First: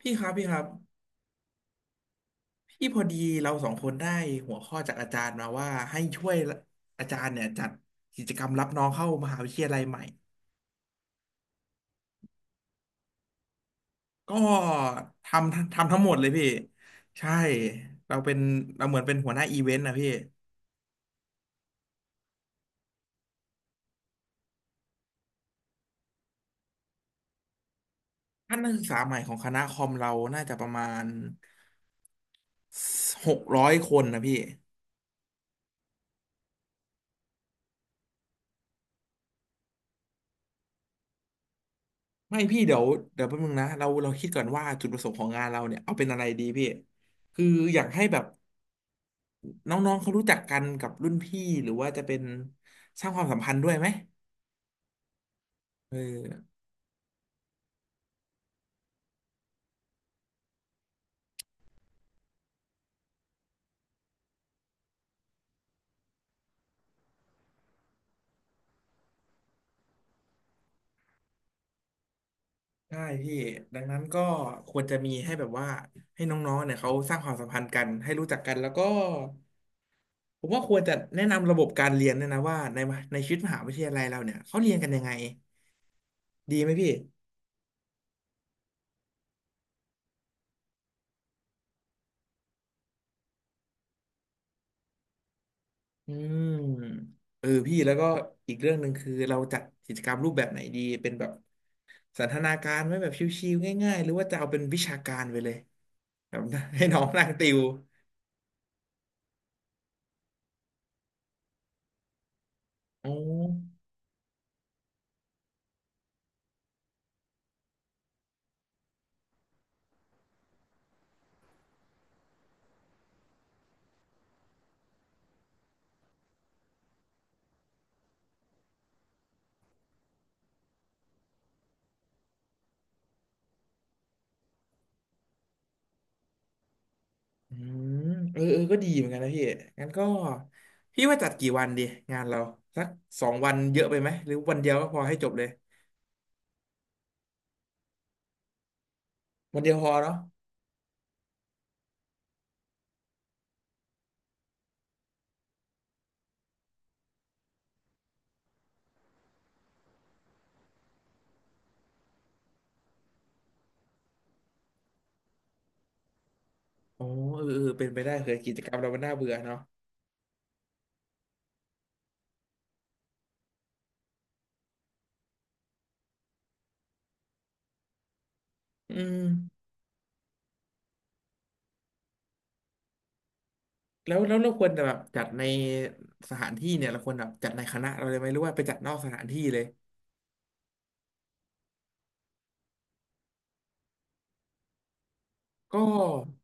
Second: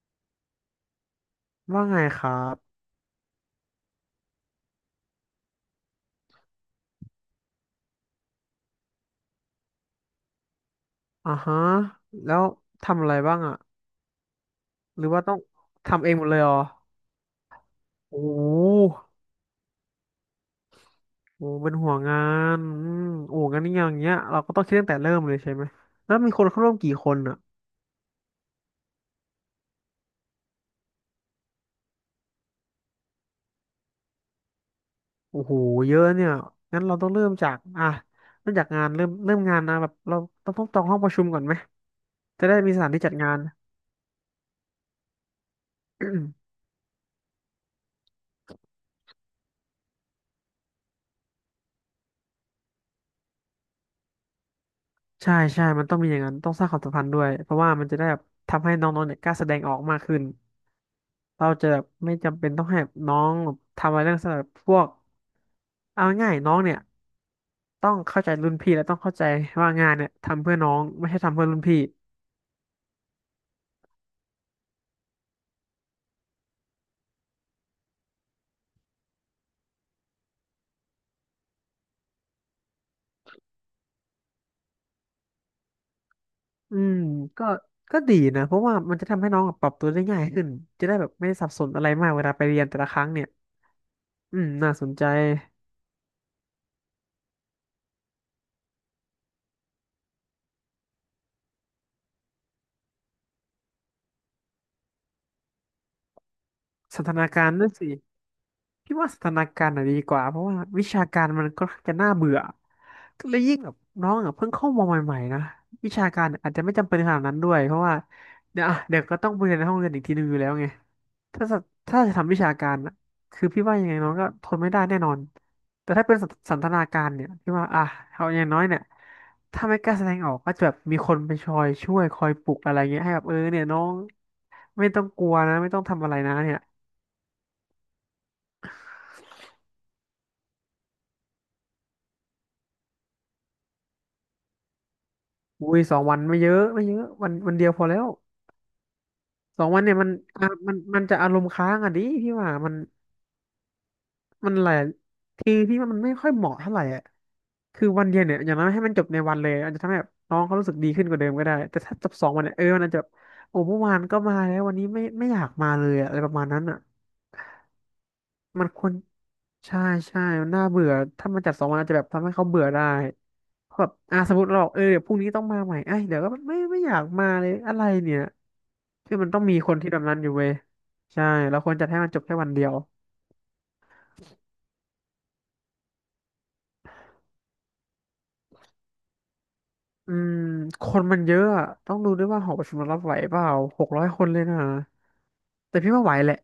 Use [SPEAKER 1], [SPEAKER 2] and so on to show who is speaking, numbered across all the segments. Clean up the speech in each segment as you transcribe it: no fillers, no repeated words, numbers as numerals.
[SPEAKER 1] พี่ครับพี่ครับ
[SPEAKER 2] ว่าไงครับ
[SPEAKER 1] พี่พอดีเราสองคนได้หัวข้อจากอาจารย์มาว่าให้ช่วยอาจารย์เนี่ยจัดกิจกรรมรับน้องเข้ามหาวิทยาลัยใหม่
[SPEAKER 2] อ่าฮะแล้วทำอะไรบ้างอะ
[SPEAKER 1] ก็
[SPEAKER 2] หรือว่า
[SPEAKER 1] ท
[SPEAKER 2] ต้อง
[SPEAKER 1] ทำทั้ง
[SPEAKER 2] ทำ
[SPEAKER 1] ห
[SPEAKER 2] เอ
[SPEAKER 1] ม
[SPEAKER 2] ง
[SPEAKER 1] ด
[SPEAKER 2] หม
[SPEAKER 1] เล
[SPEAKER 2] ด
[SPEAKER 1] ย
[SPEAKER 2] เลย
[SPEAKER 1] พี่
[SPEAKER 2] เหรอ
[SPEAKER 1] ใช่เรา
[SPEAKER 2] โอ้
[SPEAKER 1] เป็นเราเหมื
[SPEAKER 2] โห
[SPEAKER 1] อนเป็นหัวหน้าอีเวนต์นะพี่
[SPEAKER 2] โอ้เป็นห่วงานอืมโอ้งั้นอย่างเงี้ยเราก็ต้องคิดตั้งแต่เริ่มเลยใช่ไหมแล้วมีคนเข้าร่วมกี่คนอะ
[SPEAKER 1] ท่านนักศึกษาใหม่ของคณะคอมเราน่าจะประมาณ600 คนนะพี่
[SPEAKER 2] โอ้โหเยอะเนี่ยงั้นเราต้องเริ่มจากอ่ะเริ่มจากงานเริ่มงานนะแบบเราต้องจองห้องประชุมก่อนไหม
[SPEAKER 1] ไม่
[SPEAKER 2] จะได้
[SPEAKER 1] พี่
[SPEAKER 2] มี
[SPEAKER 1] เดี๋
[SPEAKER 2] ส
[SPEAKER 1] ยว
[SPEAKER 2] ถานที่จัด
[SPEAKER 1] เดี๋ยว
[SPEAKER 2] งา
[SPEAKER 1] แป๊
[SPEAKER 2] น
[SPEAKER 1] บนึงนะเราคิดก่อนว่าจุดประสงค์ของงานเราเนี่ยเอาเป็นอะไร ดี พี่คืออยากให้แบบ น้องๆเขารู้จักกันกับรุ่นพี่หรือว่าจะเป็นสร้างความสัมพันธ์ด้วยไหม
[SPEAKER 2] ใช่ใช่มัน
[SPEAKER 1] เอ
[SPEAKER 2] ต้องมีอย่างนั้นต้อ
[SPEAKER 1] อ
[SPEAKER 2] งสร้างความสัมพันธ์ด้วยเพราะว่ามันจะได้แบบทำให้น้องๆเนี่ยกล้าแสดงออกมากขึ้น เราจะแบบไม่จำเป็นต้องให้น้องทำอะไรเรื่องสำหรับพวกเอาง่ายๆน้องเนี่ยต้องเข้าใจรุ่นพี่และต้องเข้าใจว่างานเนี่ยทำเพื่อน้องไม่ใช่ทำเพื่อรุ่นพี่
[SPEAKER 1] ใช่พี่ดังนั้นก็ควรจะมีให้แบบว่าให้น้องๆเนี่ยเขาสร้างความสัมพันธ์กันให้รู้จักกันแล้วก็ผมว่าควรจะแนะนำระบบการเรียนเนี่ยนะว่าในชีวิตมหาวิทยาลัยเราเนี่ยเขาเรียนกันยังไงดีไหม
[SPEAKER 2] อื
[SPEAKER 1] พี่
[SPEAKER 2] มก็ก็ดีนะเพราะว่ามันจะทำให้น้องปรับตัวได้ง่ายขึ้นจะได้แบบไม่ได้สับสนอะไรมากเวลาไปเรียนแต่ละครั้งเนี่ยอืมน่าสนใจ
[SPEAKER 1] อืมเออพี่แล้วก็อีกเรื่องหนึ่งคือเราจัดกิจกรรมรูปแบบไหนดีเป็นแบบสันทนาการไหมแบบชิวๆง่ายๆหรือว่าจะเอาเป็นวิชาการไปเลย แบบให้ น้อ
[SPEAKER 2] สัน
[SPEAKER 1] ง
[SPEAKER 2] ท
[SPEAKER 1] นั่
[SPEAKER 2] นา
[SPEAKER 1] งติ
[SPEAKER 2] การ
[SPEAKER 1] ว
[SPEAKER 2] ด้วยสิ พี่ว่าสถานการณ์น่ะดีกว่าเพราะว่าวิชาการมันก็จะน่าเบื่อ
[SPEAKER 1] อ๋อ
[SPEAKER 2] และยิ่งแบบน้องอ่ะเพิ่งเข้ามาใหม่ๆนะวิชาการอาจจะไม่จำเป็นขนาดนั้นด้วยเพราะว่าเดี๋ยวอ่ะเดี๋ยวก็ต้องไปเรียนในห้องเรียนอีกทีนึงอยู่แล้วไงถ้าจะถ้าจะทำวิชาการน่ะคือพี่ว่ายังไงน้องก็ทนไม่ได้แน่นอนแต่ถ้าเป็นสันทนาการเนี่ยพี่ว่าอ่ะเอาอย่างน้อยเนี่ยถ้าไม่กล้าแสดงออกก็จะแบบมีคนไปชอยช่วยคอยปลุกอะไรเงี้ยให้แบบเออเนี่ยน้องไม่ต้องกลัวนะไม่ต้องทำอะไรนะเนี่ย
[SPEAKER 1] อืมเออเออก็ดีเหมือนกันนะพี่งั้นก็พี่ว่าจัดกี่วันดีงานเราสัก2 วันเยอะไปไหมหรือวันเดียวก็พอให้จบเลย
[SPEAKER 2] อุ้ย2 วันไม่เยอะไม่เยอะวันเดียวพอแล้ว
[SPEAKER 1] วั
[SPEAKER 2] ส
[SPEAKER 1] น
[SPEAKER 2] อง
[SPEAKER 1] เดียว
[SPEAKER 2] วัน
[SPEAKER 1] พอ
[SPEAKER 2] เนี่ยมัน
[SPEAKER 1] เนาะ
[SPEAKER 2] อ่ะมันมันจะอารมณ์ค้างอ่ะดิพี่ว่ามันหลายทีพี่ว่ามันไม่ค่อยเหมาะเท่าไหร่อ่ะคือวันเดียวเนี่ยอย่างน้อยให้มันจบในวันเลยอาจจะทำให้แบบน้องเขารู้สึกดีขึ้นกว่าเดิมก็ได้แต่ถ้าจบสองวันเนี่ยเออมันอาจจะแบบโอ้เมื่อวานก็มาแล้ววันนี้ไม่อยากมาเลยอะอะไรประมาณนั้นอ่ะ
[SPEAKER 1] อ๋อเออเออเป็นไปได้เคยกิจ
[SPEAKER 2] มั
[SPEAKER 1] ก
[SPEAKER 2] น
[SPEAKER 1] รรม
[SPEAKER 2] ค
[SPEAKER 1] เรา
[SPEAKER 2] วร
[SPEAKER 1] มันน่าเบื่อเนาะ
[SPEAKER 2] ใช่ใช่มันน่าเบื่อถ้ามันจัดสองวันอาจจะแบบทำให้เขาเบื่อได้เพราะแบบอ่ะสมมติเราบอกเออเดี๋ยวพรุ่งนี้ต้องมาใหม่ไอ้ยเดี๋ยวก็ไม่อยากมาเลยอะไรเนี่ย
[SPEAKER 1] อื
[SPEAKER 2] คื
[SPEAKER 1] ม
[SPEAKER 2] อมันต้องมีคนที่แบบนั้นอยู่เว้ยใช่แล้วควรจัดให้มันจบแค่วันเดียว
[SPEAKER 1] แล้วเราควรจะแบบจัดในสถานที่เนี่ยเราควรแบบจัดในคณะเราเลยไหมหรือว่าไปจัดนอกสถานที่เลย
[SPEAKER 2] อืมคนมันเยอะอะต้องดูด้วยว่าหอประชุมมันรับไหวเปล่า600 คนเลยนะแต่
[SPEAKER 1] ก็
[SPEAKER 2] พี่ว่าไหวแหละ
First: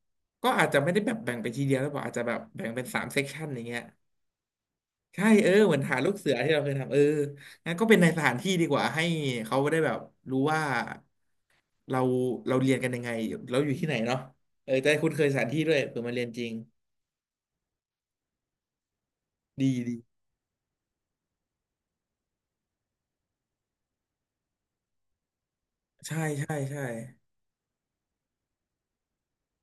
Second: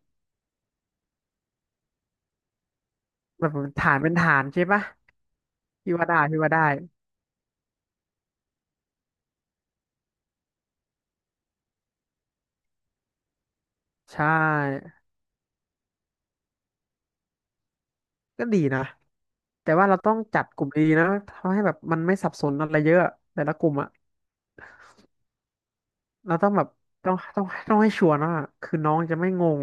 [SPEAKER 1] ก็อาจจะไม่ได้แบบแบ่งไปทีเดียวหรือเปล่าอาจจะแบบแบ่งเป็นสามเซกชั
[SPEAKER 2] แบ
[SPEAKER 1] น
[SPEAKER 2] บ
[SPEAKER 1] อย่างเงี้ย
[SPEAKER 2] ฐานเป็นฐานใช่ปะ
[SPEAKER 1] ใช่เออเหมือน
[SPEAKER 2] พี่
[SPEAKER 1] หา
[SPEAKER 2] ว่า
[SPEAKER 1] ลูก
[SPEAKER 2] ได้
[SPEAKER 1] เสือ
[SPEAKER 2] พี่
[SPEAKER 1] ที่
[SPEAKER 2] ว่า
[SPEAKER 1] เรา
[SPEAKER 2] ได้
[SPEAKER 1] เคยทำเอองั้นก็เป็นในสถานที่ดีกว่าให้เขาได้แบบรู้ว่าเราเราเรียนกันยังไงเราอยู่ที่ไหน
[SPEAKER 2] ใช
[SPEAKER 1] เนาะเออจะ
[SPEAKER 2] ่
[SPEAKER 1] ได้คุ้นเคยสถานที่ด้วยเผื่อมาเรียนจริง
[SPEAKER 2] ก็ดีนะแต่
[SPEAKER 1] ดี
[SPEAKER 2] ว่าเรา
[SPEAKER 1] ดี
[SPEAKER 2] ต้องจัดกลุ่มดีๆนะทำให้แบบมันไม่สับสนอะไรเยอะแต่ละกลุ่มอะ
[SPEAKER 1] ใช่
[SPEAKER 2] เราต้อ
[SPEAKER 1] ใช่
[SPEAKER 2] งแบบ
[SPEAKER 1] ใช่
[SPEAKER 2] ต้องให้ชัวร์นะคือน้องจะไม่งง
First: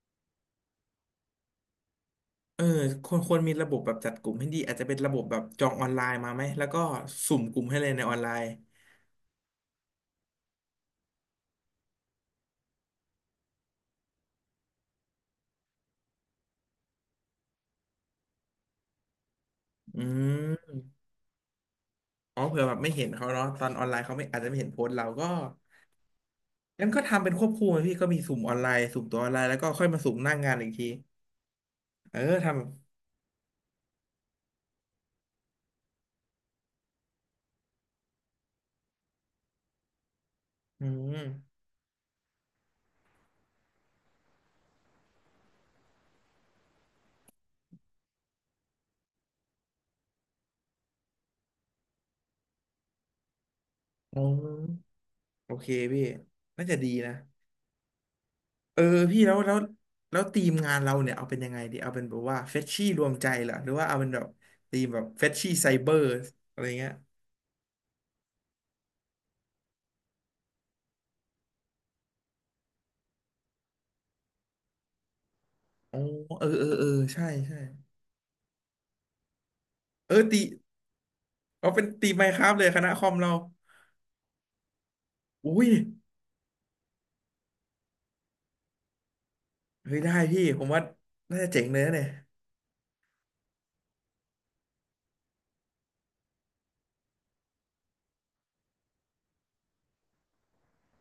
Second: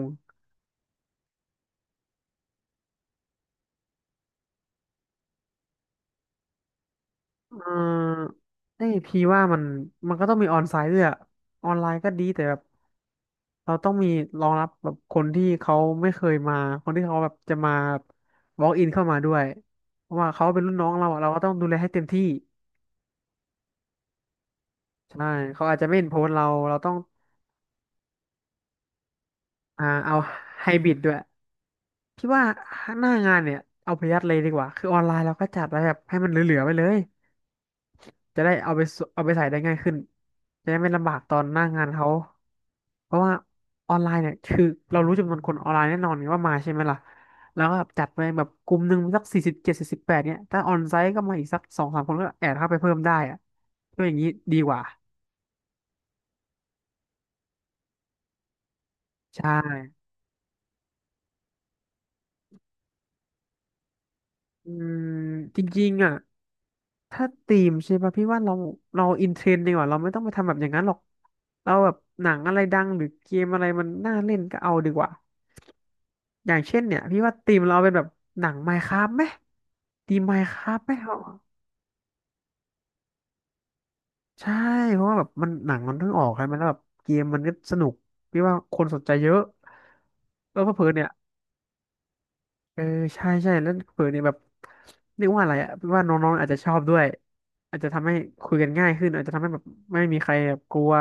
[SPEAKER 1] เออควรมีระบบแบบจัดกลุ่มให้ดีอาจจะเป็นระบบแบบจองออนไลน์มาไหมแล้วก็สุ่ม
[SPEAKER 2] เอ
[SPEAKER 1] ก
[SPEAKER 2] อ
[SPEAKER 1] ลุ่มให้เลยในออนไลน์
[SPEAKER 2] ไอยพี่ว่ามันก็ต้องมีออนไซต์ด้วยอะออนไลน์ก็ดีแต่แบบ เราต้องมีรองรับแบบคนที่เขาไม่เคยมาคนที่เขาแบบจะมาบ walk in เข้ามาด้วย
[SPEAKER 1] อื
[SPEAKER 2] เพราะว่าเขาเป็นรุ่น
[SPEAKER 1] ม
[SPEAKER 2] น้องเราอะเราก็ต้องดูแลให้เต็มที่
[SPEAKER 1] อ๋อเผื่อแบบไม่เห็นเขาเนาะตอนออนไลน์เขาไม่อาจจะไม่เห็นโพสต์เรา
[SPEAKER 2] ใช่
[SPEAKER 1] ก็
[SPEAKER 2] เขาอาจจะไม่เห็นโพสต์เราเรา
[SPEAKER 1] งั้น
[SPEAKER 2] ต้อง
[SPEAKER 1] ก็ทำเป็นควบคู่ไปพี่ก็มีสุ่มออนไลน์สุ่มตัวออนไลน์แล้วก็ค่
[SPEAKER 2] อ่า
[SPEAKER 1] อยมาสุ่
[SPEAKER 2] เอา
[SPEAKER 1] มหน้างาน
[SPEAKER 2] ไฮ
[SPEAKER 1] อีกที
[SPEAKER 2] บริดด้วย
[SPEAKER 1] เออ
[SPEAKER 2] พี่ว่า
[SPEAKER 1] ทำ
[SPEAKER 2] หน้างานเนี่ยเอาไปยัดเลยดีกว่าคือออนไลน์เราก็จัดไว้แบบให้มันเหลือๆไปเลยจะได้เอาไปใส่ได้ง่ายขึ้นจะได้
[SPEAKER 1] อื
[SPEAKER 2] ไม่ลำบา
[SPEAKER 1] ม
[SPEAKER 2] กตอนหน้างานเขา เพราะว่าออนไลน์เนี่ยคือเรารู้จำนวนคนออนไลน์แน่นอนว่ามาใช่ไหมล่ะ แล้วก็จัดไปแบบกลุ่มหนึ่งสัก4078เนี่ยถ้าออนไซต์ก็มาอีกสักสองสามคนก็แอดเข้าไปเพิ่มได้อะก็อย่าง
[SPEAKER 1] อ๋
[SPEAKER 2] นี้ดีกว่า
[SPEAKER 1] อโอเคพี่น่าจะดีนะเออพี่แล้ว
[SPEAKER 2] ใช่
[SPEAKER 1] แล้วแล้วทีมงานเราเนี่ยเอาเป็นยังไงดีเอาเป็นแบบว่าเฟชชี่รวมใจเหรอหรือว่าเอาเป็นแบบ
[SPEAKER 2] อื
[SPEAKER 1] ทีม
[SPEAKER 2] ม
[SPEAKER 1] แบบเฟชชี่
[SPEAKER 2] จ
[SPEAKER 1] ไซเบ
[SPEAKER 2] ริ
[SPEAKER 1] อ
[SPEAKER 2] งๆ
[SPEAKER 1] ร์
[SPEAKER 2] อ่ะ
[SPEAKER 1] อะไรเงี้ย
[SPEAKER 2] ถ้าธีมใช่ป่ะพี่ว่าเราอินเทรนด์ดีกว่าเราไม่ต้องไปทำแบบอย่างนั้นหรอกเราแบบหนังอะไรดังหรือเกมอะไรมันน่าเล่นก็เอาดีกว่า
[SPEAKER 1] อ๋อเออ
[SPEAKER 2] อย่าง
[SPEAKER 1] เออ
[SPEAKER 2] เช่น
[SPEAKER 1] เออ
[SPEAKER 2] เนี่ยพี่
[SPEAKER 1] ใช่
[SPEAKER 2] ว่าธี
[SPEAKER 1] ใช่
[SPEAKER 2] มเราเป็นแบบหนัง Minecraft ไหม
[SPEAKER 1] เอ
[SPEAKER 2] ธี
[SPEAKER 1] อ
[SPEAKER 2] ม
[SPEAKER 1] ตี
[SPEAKER 2] Minecraft ไหม
[SPEAKER 1] เอาเป็นตีมไมน์คราฟเลยคณะคอมเรา
[SPEAKER 2] ใช่เพราะว่าแบบมัน
[SPEAKER 1] อุ้ย
[SPEAKER 2] หนังมันเพิ่งออกใช่ไหมแล้วแบบเกมมันก็สนุกพี่ว่าคนสนใจเยอะ
[SPEAKER 1] เฮ้ยได้พี่
[SPEAKER 2] แล้
[SPEAKER 1] ผ
[SPEAKER 2] ว
[SPEAKER 1] มว่า
[SPEAKER 2] เพื่อๆเนี่ย
[SPEAKER 1] น่าจะเจ๋งเลยนะเนี่ย
[SPEAKER 2] เออใช่ใช่แล้วเพื่อเนี่ยแบบเรียกว่าอะไรอ่ะพี่ว่าน้องๆอาจจะชอบด้วยอาจจะทำให้คุยกันง่ายขึ้นอาจจะทำให้แบบไม่มีใครแบบกลัว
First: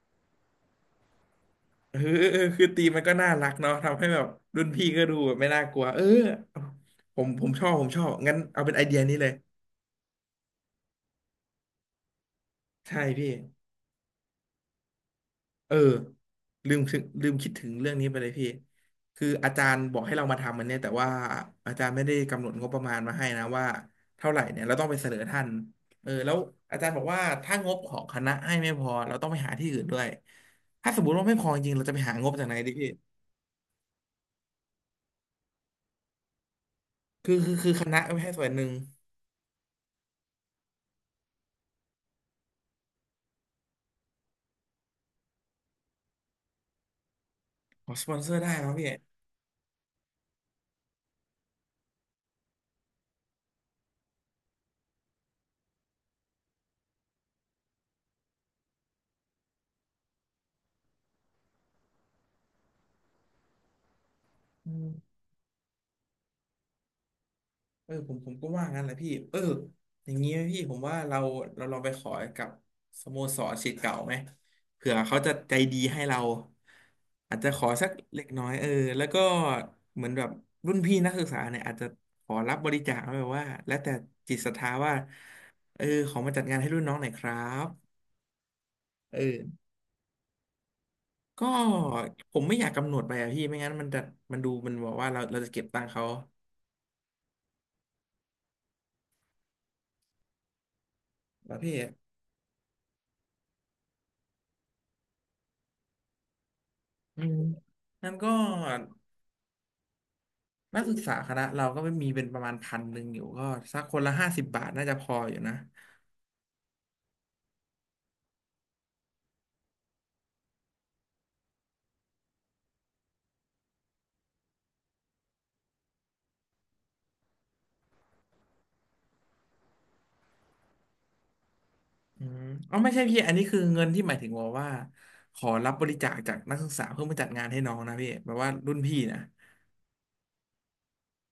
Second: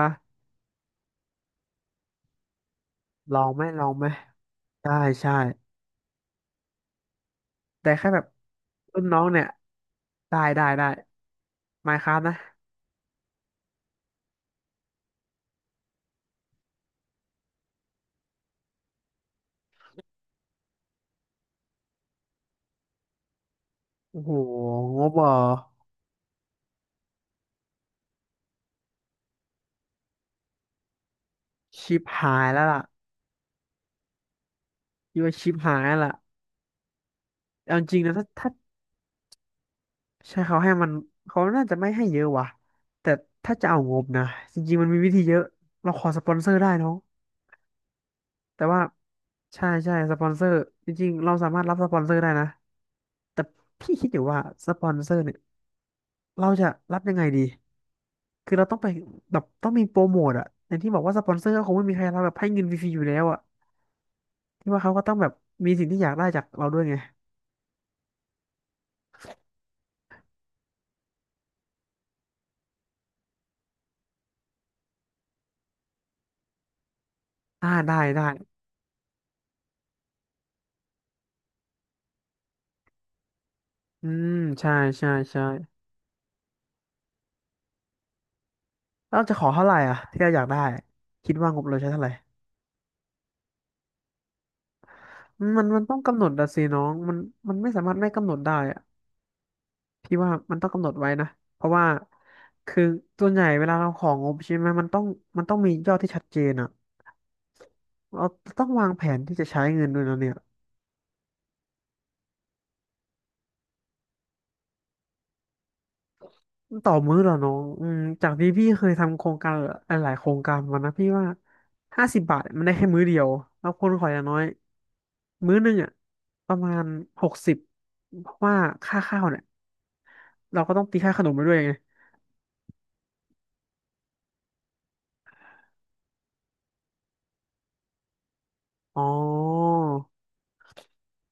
[SPEAKER 1] เออเออเออคือตีมมันก็น่า
[SPEAKER 2] ลอ
[SPEAKER 1] รั
[SPEAKER 2] ง
[SPEAKER 1] ก
[SPEAKER 2] ไหม
[SPEAKER 1] เนาะ
[SPEAKER 2] ลอง
[SPEAKER 1] ทำให้
[SPEAKER 2] ไหม
[SPEAKER 1] แบบรุ่นพี่
[SPEAKER 2] ได้
[SPEAKER 1] ก็ดูแบ
[SPEAKER 2] ใช่
[SPEAKER 1] บไม่น่ากลัวเออผมชอบผม
[SPEAKER 2] แต่
[SPEAKER 1] ชอ
[SPEAKER 2] แค่
[SPEAKER 1] บ
[SPEAKER 2] แบบ
[SPEAKER 1] งั้นเอาเป็นไอเดีย
[SPEAKER 2] รุ่น
[SPEAKER 1] นี้
[SPEAKER 2] น้อ
[SPEAKER 1] เล
[SPEAKER 2] ง
[SPEAKER 1] ย
[SPEAKER 2] เนี่ยได้ได้ได้ไมน์คราฟนะ
[SPEAKER 1] ใช่พี่ เออลืมคิดถึงเรื่องนี้ไปเลยพี่คืออาจารย์บอกให้เรามาทำมันเนี่ยแต่ว่าอาจารย์ไม่ได้กำหนดงบประมาณมาให้นะว่า
[SPEAKER 2] โอ้
[SPEAKER 1] เท่า
[SPEAKER 2] โห
[SPEAKER 1] ไหร่เนี่ยเราต้องไป
[SPEAKER 2] ง
[SPEAKER 1] เส
[SPEAKER 2] บ
[SPEAKER 1] นอ
[SPEAKER 2] เหรอ
[SPEAKER 1] ท่านเออแล้วอาจารย์บอกว่าถ้างบของคณะให้ไม่พอเราต้องไปหาที่อื่นด้วยถ้าสมมติว่าไม่พอจริงเราจะ
[SPEAKER 2] ชิ
[SPEAKER 1] ไป
[SPEAKER 2] ป
[SPEAKER 1] หางบ
[SPEAKER 2] หา
[SPEAKER 1] จาก
[SPEAKER 2] ย
[SPEAKER 1] ไหน
[SPEAKER 2] แล้ว
[SPEAKER 1] ดิ
[SPEAKER 2] ล่ะ
[SPEAKER 1] พี่
[SPEAKER 2] พี่ว่าชิปหายแล้วล่ะ
[SPEAKER 1] คือ
[SPEAKER 2] เอา
[SPEAKER 1] ค
[SPEAKER 2] จ
[SPEAKER 1] ณะ
[SPEAKER 2] ริงนะ
[SPEAKER 1] ไม่
[SPEAKER 2] ถ้า
[SPEAKER 1] ให้ส่ว
[SPEAKER 2] ถ้า
[SPEAKER 1] นหนึ่ง
[SPEAKER 2] ใช่เขาให้มันเขาน่าจะไม่ให้เยอะว่ะแต่ถ้าจะเอางบนะจริงๆมันมีวิธีเยอะเราขอสปอนเซอร์ได้น้อง
[SPEAKER 1] ขอสปอนเซอร์ได้ค
[SPEAKER 2] แต่
[SPEAKER 1] รับ
[SPEAKER 2] ว่า
[SPEAKER 1] พี่
[SPEAKER 2] ใช่ใช่สปอนเซอร์จริงๆเราสามารถรับสปอนเซอร์ได้นะแต่พี่คิดอยู่ว่าสปอนเซอร์เนี่ยเราจะรับยังไงดีคือเราต้องไปแบบต้องมีโปรโมทอะอย่างที่บอกว่าสปอนเซอร์ก็คงไม่มีใครรับแบบให้เงินฟรีๆอยู่แล้วอะที่ว่าเขาก็ต้องแบบมีสิ่งที่อยากได้จากเราด้วยไง
[SPEAKER 1] เออผมก็ว่างั้นแหละพี่เอออย่างนี้ไหมพี่ผมว่าเราลองไปขอกับสโมสรศิษย์เก่าไหมเผื่อเขาจะใจดีให้เราอาจจะขอ
[SPEAKER 2] อ่า
[SPEAKER 1] สัก
[SPEAKER 2] ได้
[SPEAKER 1] เล็
[SPEAKER 2] ได้
[SPEAKER 1] กน้อยเออแล้วก็เหมือนแบบรุ่นพี่นักศึกษาเนี่ยอาจจะขอรับบริจาคไว้แบบว่าแล้วแต่
[SPEAKER 2] อืม
[SPEAKER 1] จิตศรัทธา
[SPEAKER 2] ใช่
[SPEAKER 1] ว่า
[SPEAKER 2] ใช่ใช่
[SPEAKER 1] เออขอมาจัดงานให้รุ่นน้องหน่อยครับ
[SPEAKER 2] แล้
[SPEAKER 1] เอ
[SPEAKER 2] วเราจะขอเท่า
[SPEAKER 1] อ
[SPEAKER 2] ไหร่อ่ะที่เราอยากได้คิด
[SPEAKER 1] ก็
[SPEAKER 2] ว่างบเราใช้เท่าไหร่
[SPEAKER 1] ผมไม่อยากกำหนดไปอะพี่ไม่งั้นมันจะมันดูมันบอกว่าเราจะเก็
[SPEAKER 2] มั
[SPEAKER 1] บ
[SPEAKER 2] น
[SPEAKER 1] ตั
[SPEAKER 2] มั
[SPEAKER 1] ง
[SPEAKER 2] น
[SPEAKER 1] ค์
[SPEAKER 2] ต้อง
[SPEAKER 1] เขา
[SPEAKER 2] กำหนดอะสิน้องมันไม่สามารถไม่กำหนดได้อะพี่ว่ามันต้องกำหนดไว้นะ
[SPEAKER 1] แล้
[SPEAKER 2] เพ
[SPEAKER 1] พี่
[SPEAKER 2] ราะว่าคือส่วนใหญ่เวลาเราของงบใช่ไหมมันต้องมียอดที่ชัดเจนอะ
[SPEAKER 1] อืมงั้น
[SPEAKER 2] เรา
[SPEAKER 1] ก็
[SPEAKER 2] ต้องวางแผนที่จะใช้เงินด้วยนะเนี่ย
[SPEAKER 1] นักศึกษาคณะเราก็ไม่มีเป็นประมาณพันหนึ่งอยู่ก็สักคนละ50 บาทน่าจะพออยู่นะ
[SPEAKER 2] ต่อมื้อเหรอน้องอืมจากที่พี่เคยทำโครงการหลายๆโครงการมานะพี่ว่า50 บาทมันได้แค่มื้อเดียวแล้วคนขออย่างน้อยมื้อหนึงอะประมาณ60เพราะว่าค่าข้าวเนี่ยเราก็ต้องตีค่าขนมไปด้วยไง
[SPEAKER 1] อืมอ๋อไม่ใช่พี่อันนี้คือเงินที่หมายถึงว่าขอรับบริจาคจากนักศึกษาเพื่อมาจัดงานให้น้องนะพี่แบบว่ารุ่นพี่
[SPEAKER 2] อ๋
[SPEAKER 1] นะ
[SPEAKER 2] อ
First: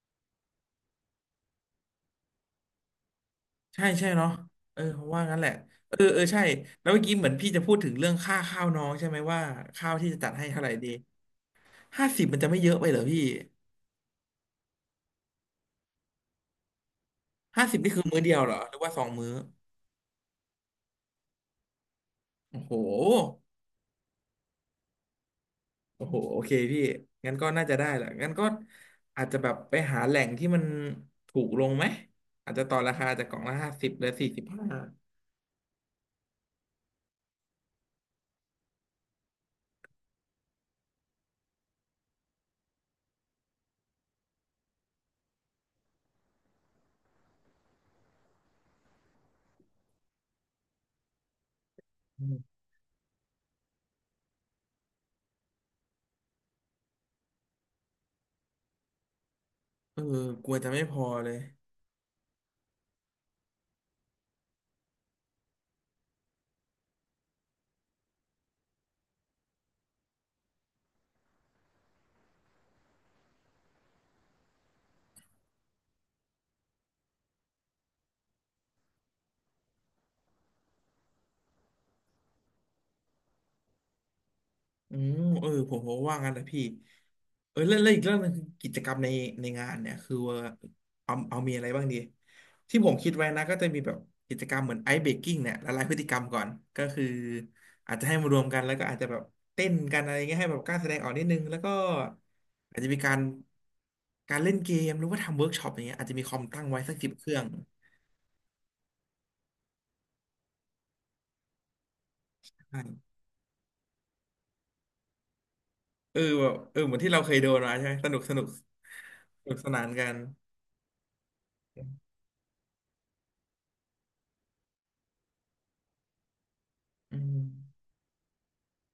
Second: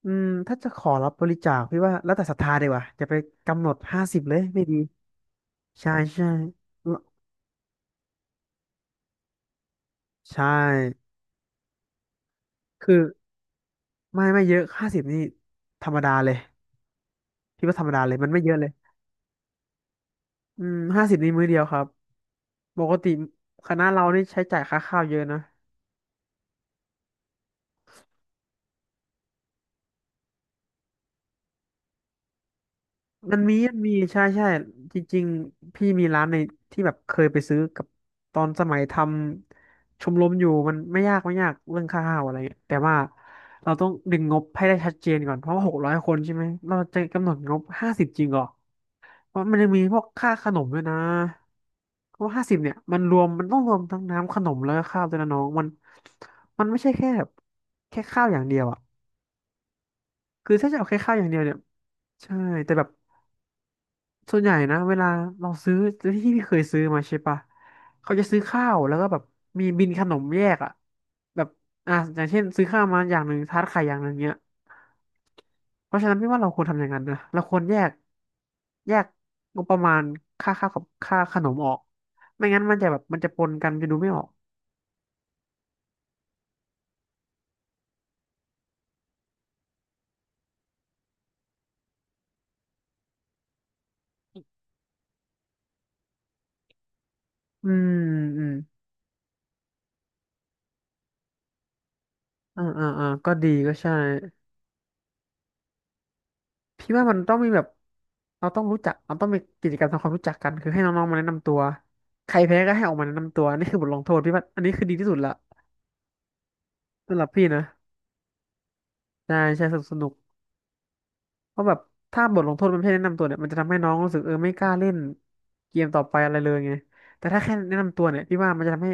[SPEAKER 2] อืมถ้าจะขอรับบริจาคพี่ว่าแล้วแต่ศรัทธาดีกว่าจะไปกำหนด
[SPEAKER 1] ใช่
[SPEAKER 2] ห้า
[SPEAKER 1] ใช่
[SPEAKER 2] สิบ
[SPEAKER 1] เนาะ
[SPEAKER 2] เลยไม่ดี
[SPEAKER 1] เออผมว่างั้นแหละ
[SPEAKER 2] ใช่
[SPEAKER 1] เออเออ
[SPEAKER 2] ใช่
[SPEAKER 1] ใช่แล้วเมื่อกี้เหมือนพี่จะพูดถึงเรื่องค่าข้าวน้องใช่ไหมว่าข้าวที่จะจัด
[SPEAKER 2] ใช่
[SPEAKER 1] ให้เท่าไหร่ดีห้าสิบมันจะไม่เยอะไปเห
[SPEAKER 2] คื
[SPEAKER 1] รอ
[SPEAKER 2] อ
[SPEAKER 1] พี่
[SPEAKER 2] ไม่ไม่เยอะห้าสิบนี่ธรรมดาเลย
[SPEAKER 1] ห้า
[SPEAKER 2] พี่
[SPEAKER 1] สิ
[SPEAKER 2] ว่า
[SPEAKER 1] บ
[SPEAKER 2] ธรรม
[SPEAKER 1] นี่คื
[SPEAKER 2] ดา
[SPEAKER 1] อ
[SPEAKER 2] เลย
[SPEAKER 1] มื้อ
[SPEAKER 2] มั
[SPEAKER 1] เดี
[SPEAKER 2] น
[SPEAKER 1] ย
[SPEAKER 2] ไม่
[SPEAKER 1] ว
[SPEAKER 2] เย
[SPEAKER 1] เหรอ
[SPEAKER 2] อะเล
[SPEAKER 1] ห
[SPEAKER 2] ย
[SPEAKER 1] รือว่า2 มื้อ
[SPEAKER 2] อืมห้าสิบนี่มื้อเดียวครับ
[SPEAKER 1] โอ้โห
[SPEAKER 2] ปกติคณะเรานี่ใช้จ่ายค่าข้าวเยอะนะ
[SPEAKER 1] โอ้โหโอเคพี่ งั้นก็น่าจะได้แหละงั้นก็อาจจะแบบไปหาแหล่งที่มันถูกลงไหม อาจจะต่อราคาจากก
[SPEAKER 2] มั
[SPEAKER 1] ล่อ
[SPEAKER 2] น
[SPEAKER 1] งละ
[SPEAKER 2] มี
[SPEAKER 1] ห้า
[SPEAKER 2] มัน
[SPEAKER 1] สิบ
[SPEAKER 2] มี
[SPEAKER 1] หรือ
[SPEAKER 2] ใช่
[SPEAKER 1] สี่สิบ
[SPEAKER 2] ใช่
[SPEAKER 1] ห้า
[SPEAKER 2] จริงๆพี่มีร้านในที่แบบเคยไปซื้อกับตอนสมัยทำชมรมอยู่มันไม่ยากไม่ยากเรื่องค่าข้าวอะไรเงี้ยแต่ว่าเราต้องดึงงบให้ได้ชัดเจนก่อนเพราะว่า600 คนใช่ไหมเราจะกำหนดงบห้าสิบจริงเหรอเพราะมันยังมีพวกค่าขนมด้วยนะเพราะห้าสิบเนี่ยมันต้องรวมทั้งน้ำขนมแล้วก็ข้าวด้วยนะน้องมันมันไม่ใช่แค่แบบแค่ข้าวอย่างเดียวอ่ะ
[SPEAKER 1] เออกลั
[SPEAKER 2] คื
[SPEAKER 1] ว
[SPEAKER 2] อ
[SPEAKER 1] จะ
[SPEAKER 2] ถ้าจะ
[SPEAKER 1] ไม่
[SPEAKER 2] เอา
[SPEAKER 1] พ
[SPEAKER 2] แค่
[SPEAKER 1] อ
[SPEAKER 2] ข้าวอ
[SPEAKER 1] เล
[SPEAKER 2] ย่าง
[SPEAKER 1] ย
[SPEAKER 2] เดียวเนี่ยใช่แต่แบบ ส่วนใหญ่นะเวลาเราซื้อที่พี่เคยซื้อมาใช่ปะเขาจะซื้อข้าวแล้วก็แบบมีบินขนมแยกอ่ะแบบอ่ะอย่างเช่นซื้อข้าวมาอย่างหนึ่งทาร์ตไข่อย่างหนึ่งเนี้ยเพราะฉะนั้นพี่ว่าเราควรทำอย่างนั้นนะเราควรแยกงบประมาณค่าข้าวกับค่าขนมออกไม่งั้นมันจะแบบมันจะปนกันมันจะดูไม่ออก
[SPEAKER 1] อืมเออผมว่างั้นนะพี่เออเรื่องอีกเรื่องหนึงคือกิจกรรมในในงานเนี่ยคือว่าเอามีอะไรบ้างดีที่ผมคิดไว้นะก็จะมีแบบกิจกรรมเหมือนไอซ์เบรกกิ้งเนี่ยละลายพฤติกรรมก่อนก็คือ
[SPEAKER 2] อืม
[SPEAKER 1] อาจจะให้มารว
[SPEAKER 2] อื
[SPEAKER 1] ม
[SPEAKER 2] ม
[SPEAKER 1] กันแล้วก็อาจจะแบบเต้นกันอะไรเงี้ยให้แบบกล้าแสดงออกนิดนึงแล้วก็
[SPEAKER 2] อ่า
[SPEAKER 1] อาจ
[SPEAKER 2] อ่า
[SPEAKER 1] จะมี
[SPEAKER 2] อ่า
[SPEAKER 1] การ
[SPEAKER 2] ก็ดีก็ใช่
[SPEAKER 1] การเล่นเกมหรือว่าทำเวิร์กช็อปอย่างเงี้ยอาจจะมีคอมตั้งไว้
[SPEAKER 2] พี่
[SPEAKER 1] สัก
[SPEAKER 2] ว่า
[SPEAKER 1] สิบ
[SPEAKER 2] มัน
[SPEAKER 1] เค
[SPEAKER 2] ต้
[SPEAKER 1] รื่
[SPEAKER 2] อง
[SPEAKER 1] อง
[SPEAKER 2] มีแบบเราต้องมีกิจกรรมทำความรู้จักกันคือให้น้องๆมาแนะนำตัวใครแพ้ก็
[SPEAKER 1] ใช่
[SPEAKER 2] ให้ออกมาแนะนำตัวนี่คือบทลงโทษพี่ว่าอันนี้คือดีที่สุดละ
[SPEAKER 1] เออแบบเออเหมือนที่
[SPEAKER 2] สำ
[SPEAKER 1] เรา
[SPEAKER 2] หรั
[SPEAKER 1] เค
[SPEAKER 2] บ
[SPEAKER 1] ย
[SPEAKER 2] พี่
[SPEAKER 1] โดน
[SPEAKER 2] นะ
[SPEAKER 1] มาใช่ไหมสนุก
[SPEAKER 2] ใช่ใช่
[SPEAKER 1] ส
[SPEAKER 2] ส
[SPEAKER 1] นา
[SPEAKER 2] นุก
[SPEAKER 1] น
[SPEAKER 2] ส
[SPEAKER 1] กั
[SPEAKER 2] นุก
[SPEAKER 1] น
[SPEAKER 2] เพราะแบบถ้าบทลงโทษมันไม่ให้แนะนำตัวเนี่ยมันจะทำให้น้องรู้สึกเออไม่กล้าเล่นเกมต่อไปอะไรเลยไง
[SPEAKER 1] อื
[SPEAKER 2] แต่
[SPEAKER 1] ม
[SPEAKER 2] ถ้าแค่แนะนำตัวเนี่ยพี่ว่ามันจะทำให้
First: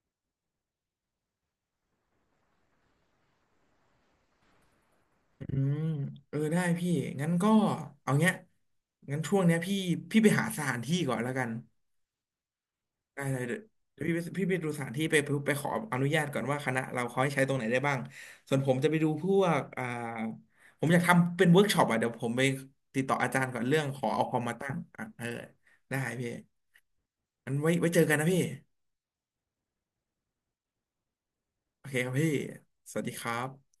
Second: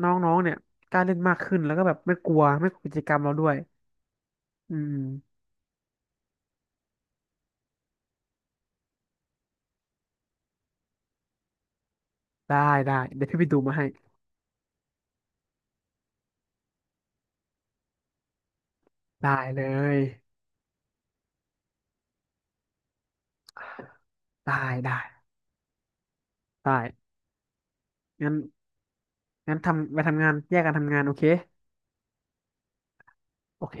[SPEAKER 2] น้องๆเนี่ยกล้าเล่นมากขึ้นแล้วก็แบบไม่กลัวไม่กลัวกิจกรรมเราด้วยอืม
[SPEAKER 1] อืมเออได้พี่งั้นก็เอาเงี้ยงั้นช่วงเนี้ยพี่ไปหาสถานที่ก่อนแล้วกัน
[SPEAKER 2] ได้ได้
[SPEAKER 1] ได้
[SPEAKER 2] เดี๋ยว
[SPEAKER 1] เล
[SPEAKER 2] พี่
[SPEAKER 1] ย
[SPEAKER 2] ไปดูมาให้
[SPEAKER 1] เดี๋ยวพี่ไปพี่ไปดูสถานที่ไปขออนุญาตก่อนว่าคณะเราเขาให้ใช้ตรงไหนได้บ้างส่วนผมจะไปดูพ
[SPEAKER 2] ได้
[SPEAKER 1] ว
[SPEAKER 2] เล
[SPEAKER 1] กอ่า
[SPEAKER 2] ย
[SPEAKER 1] ผมอยากทำเป็นเวิร์กช็อปอ่ะเดี๋ยวผมไปติดต่ออาจารย์ก่อนเรื่องขอเอาคอมมา
[SPEAKER 2] ได้
[SPEAKER 1] ตั้ง
[SPEAKER 2] ได้
[SPEAKER 1] อ่ะเออได้พี่
[SPEAKER 2] ได้
[SPEAKER 1] งั้นไว้เจอกันนะ
[SPEAKER 2] งั้น
[SPEAKER 1] พี่
[SPEAKER 2] งั้นทำไปทำงานแยกกันทำงานโอเค
[SPEAKER 1] โอเคครับพี่สวัสดีครับ
[SPEAKER 2] โอเค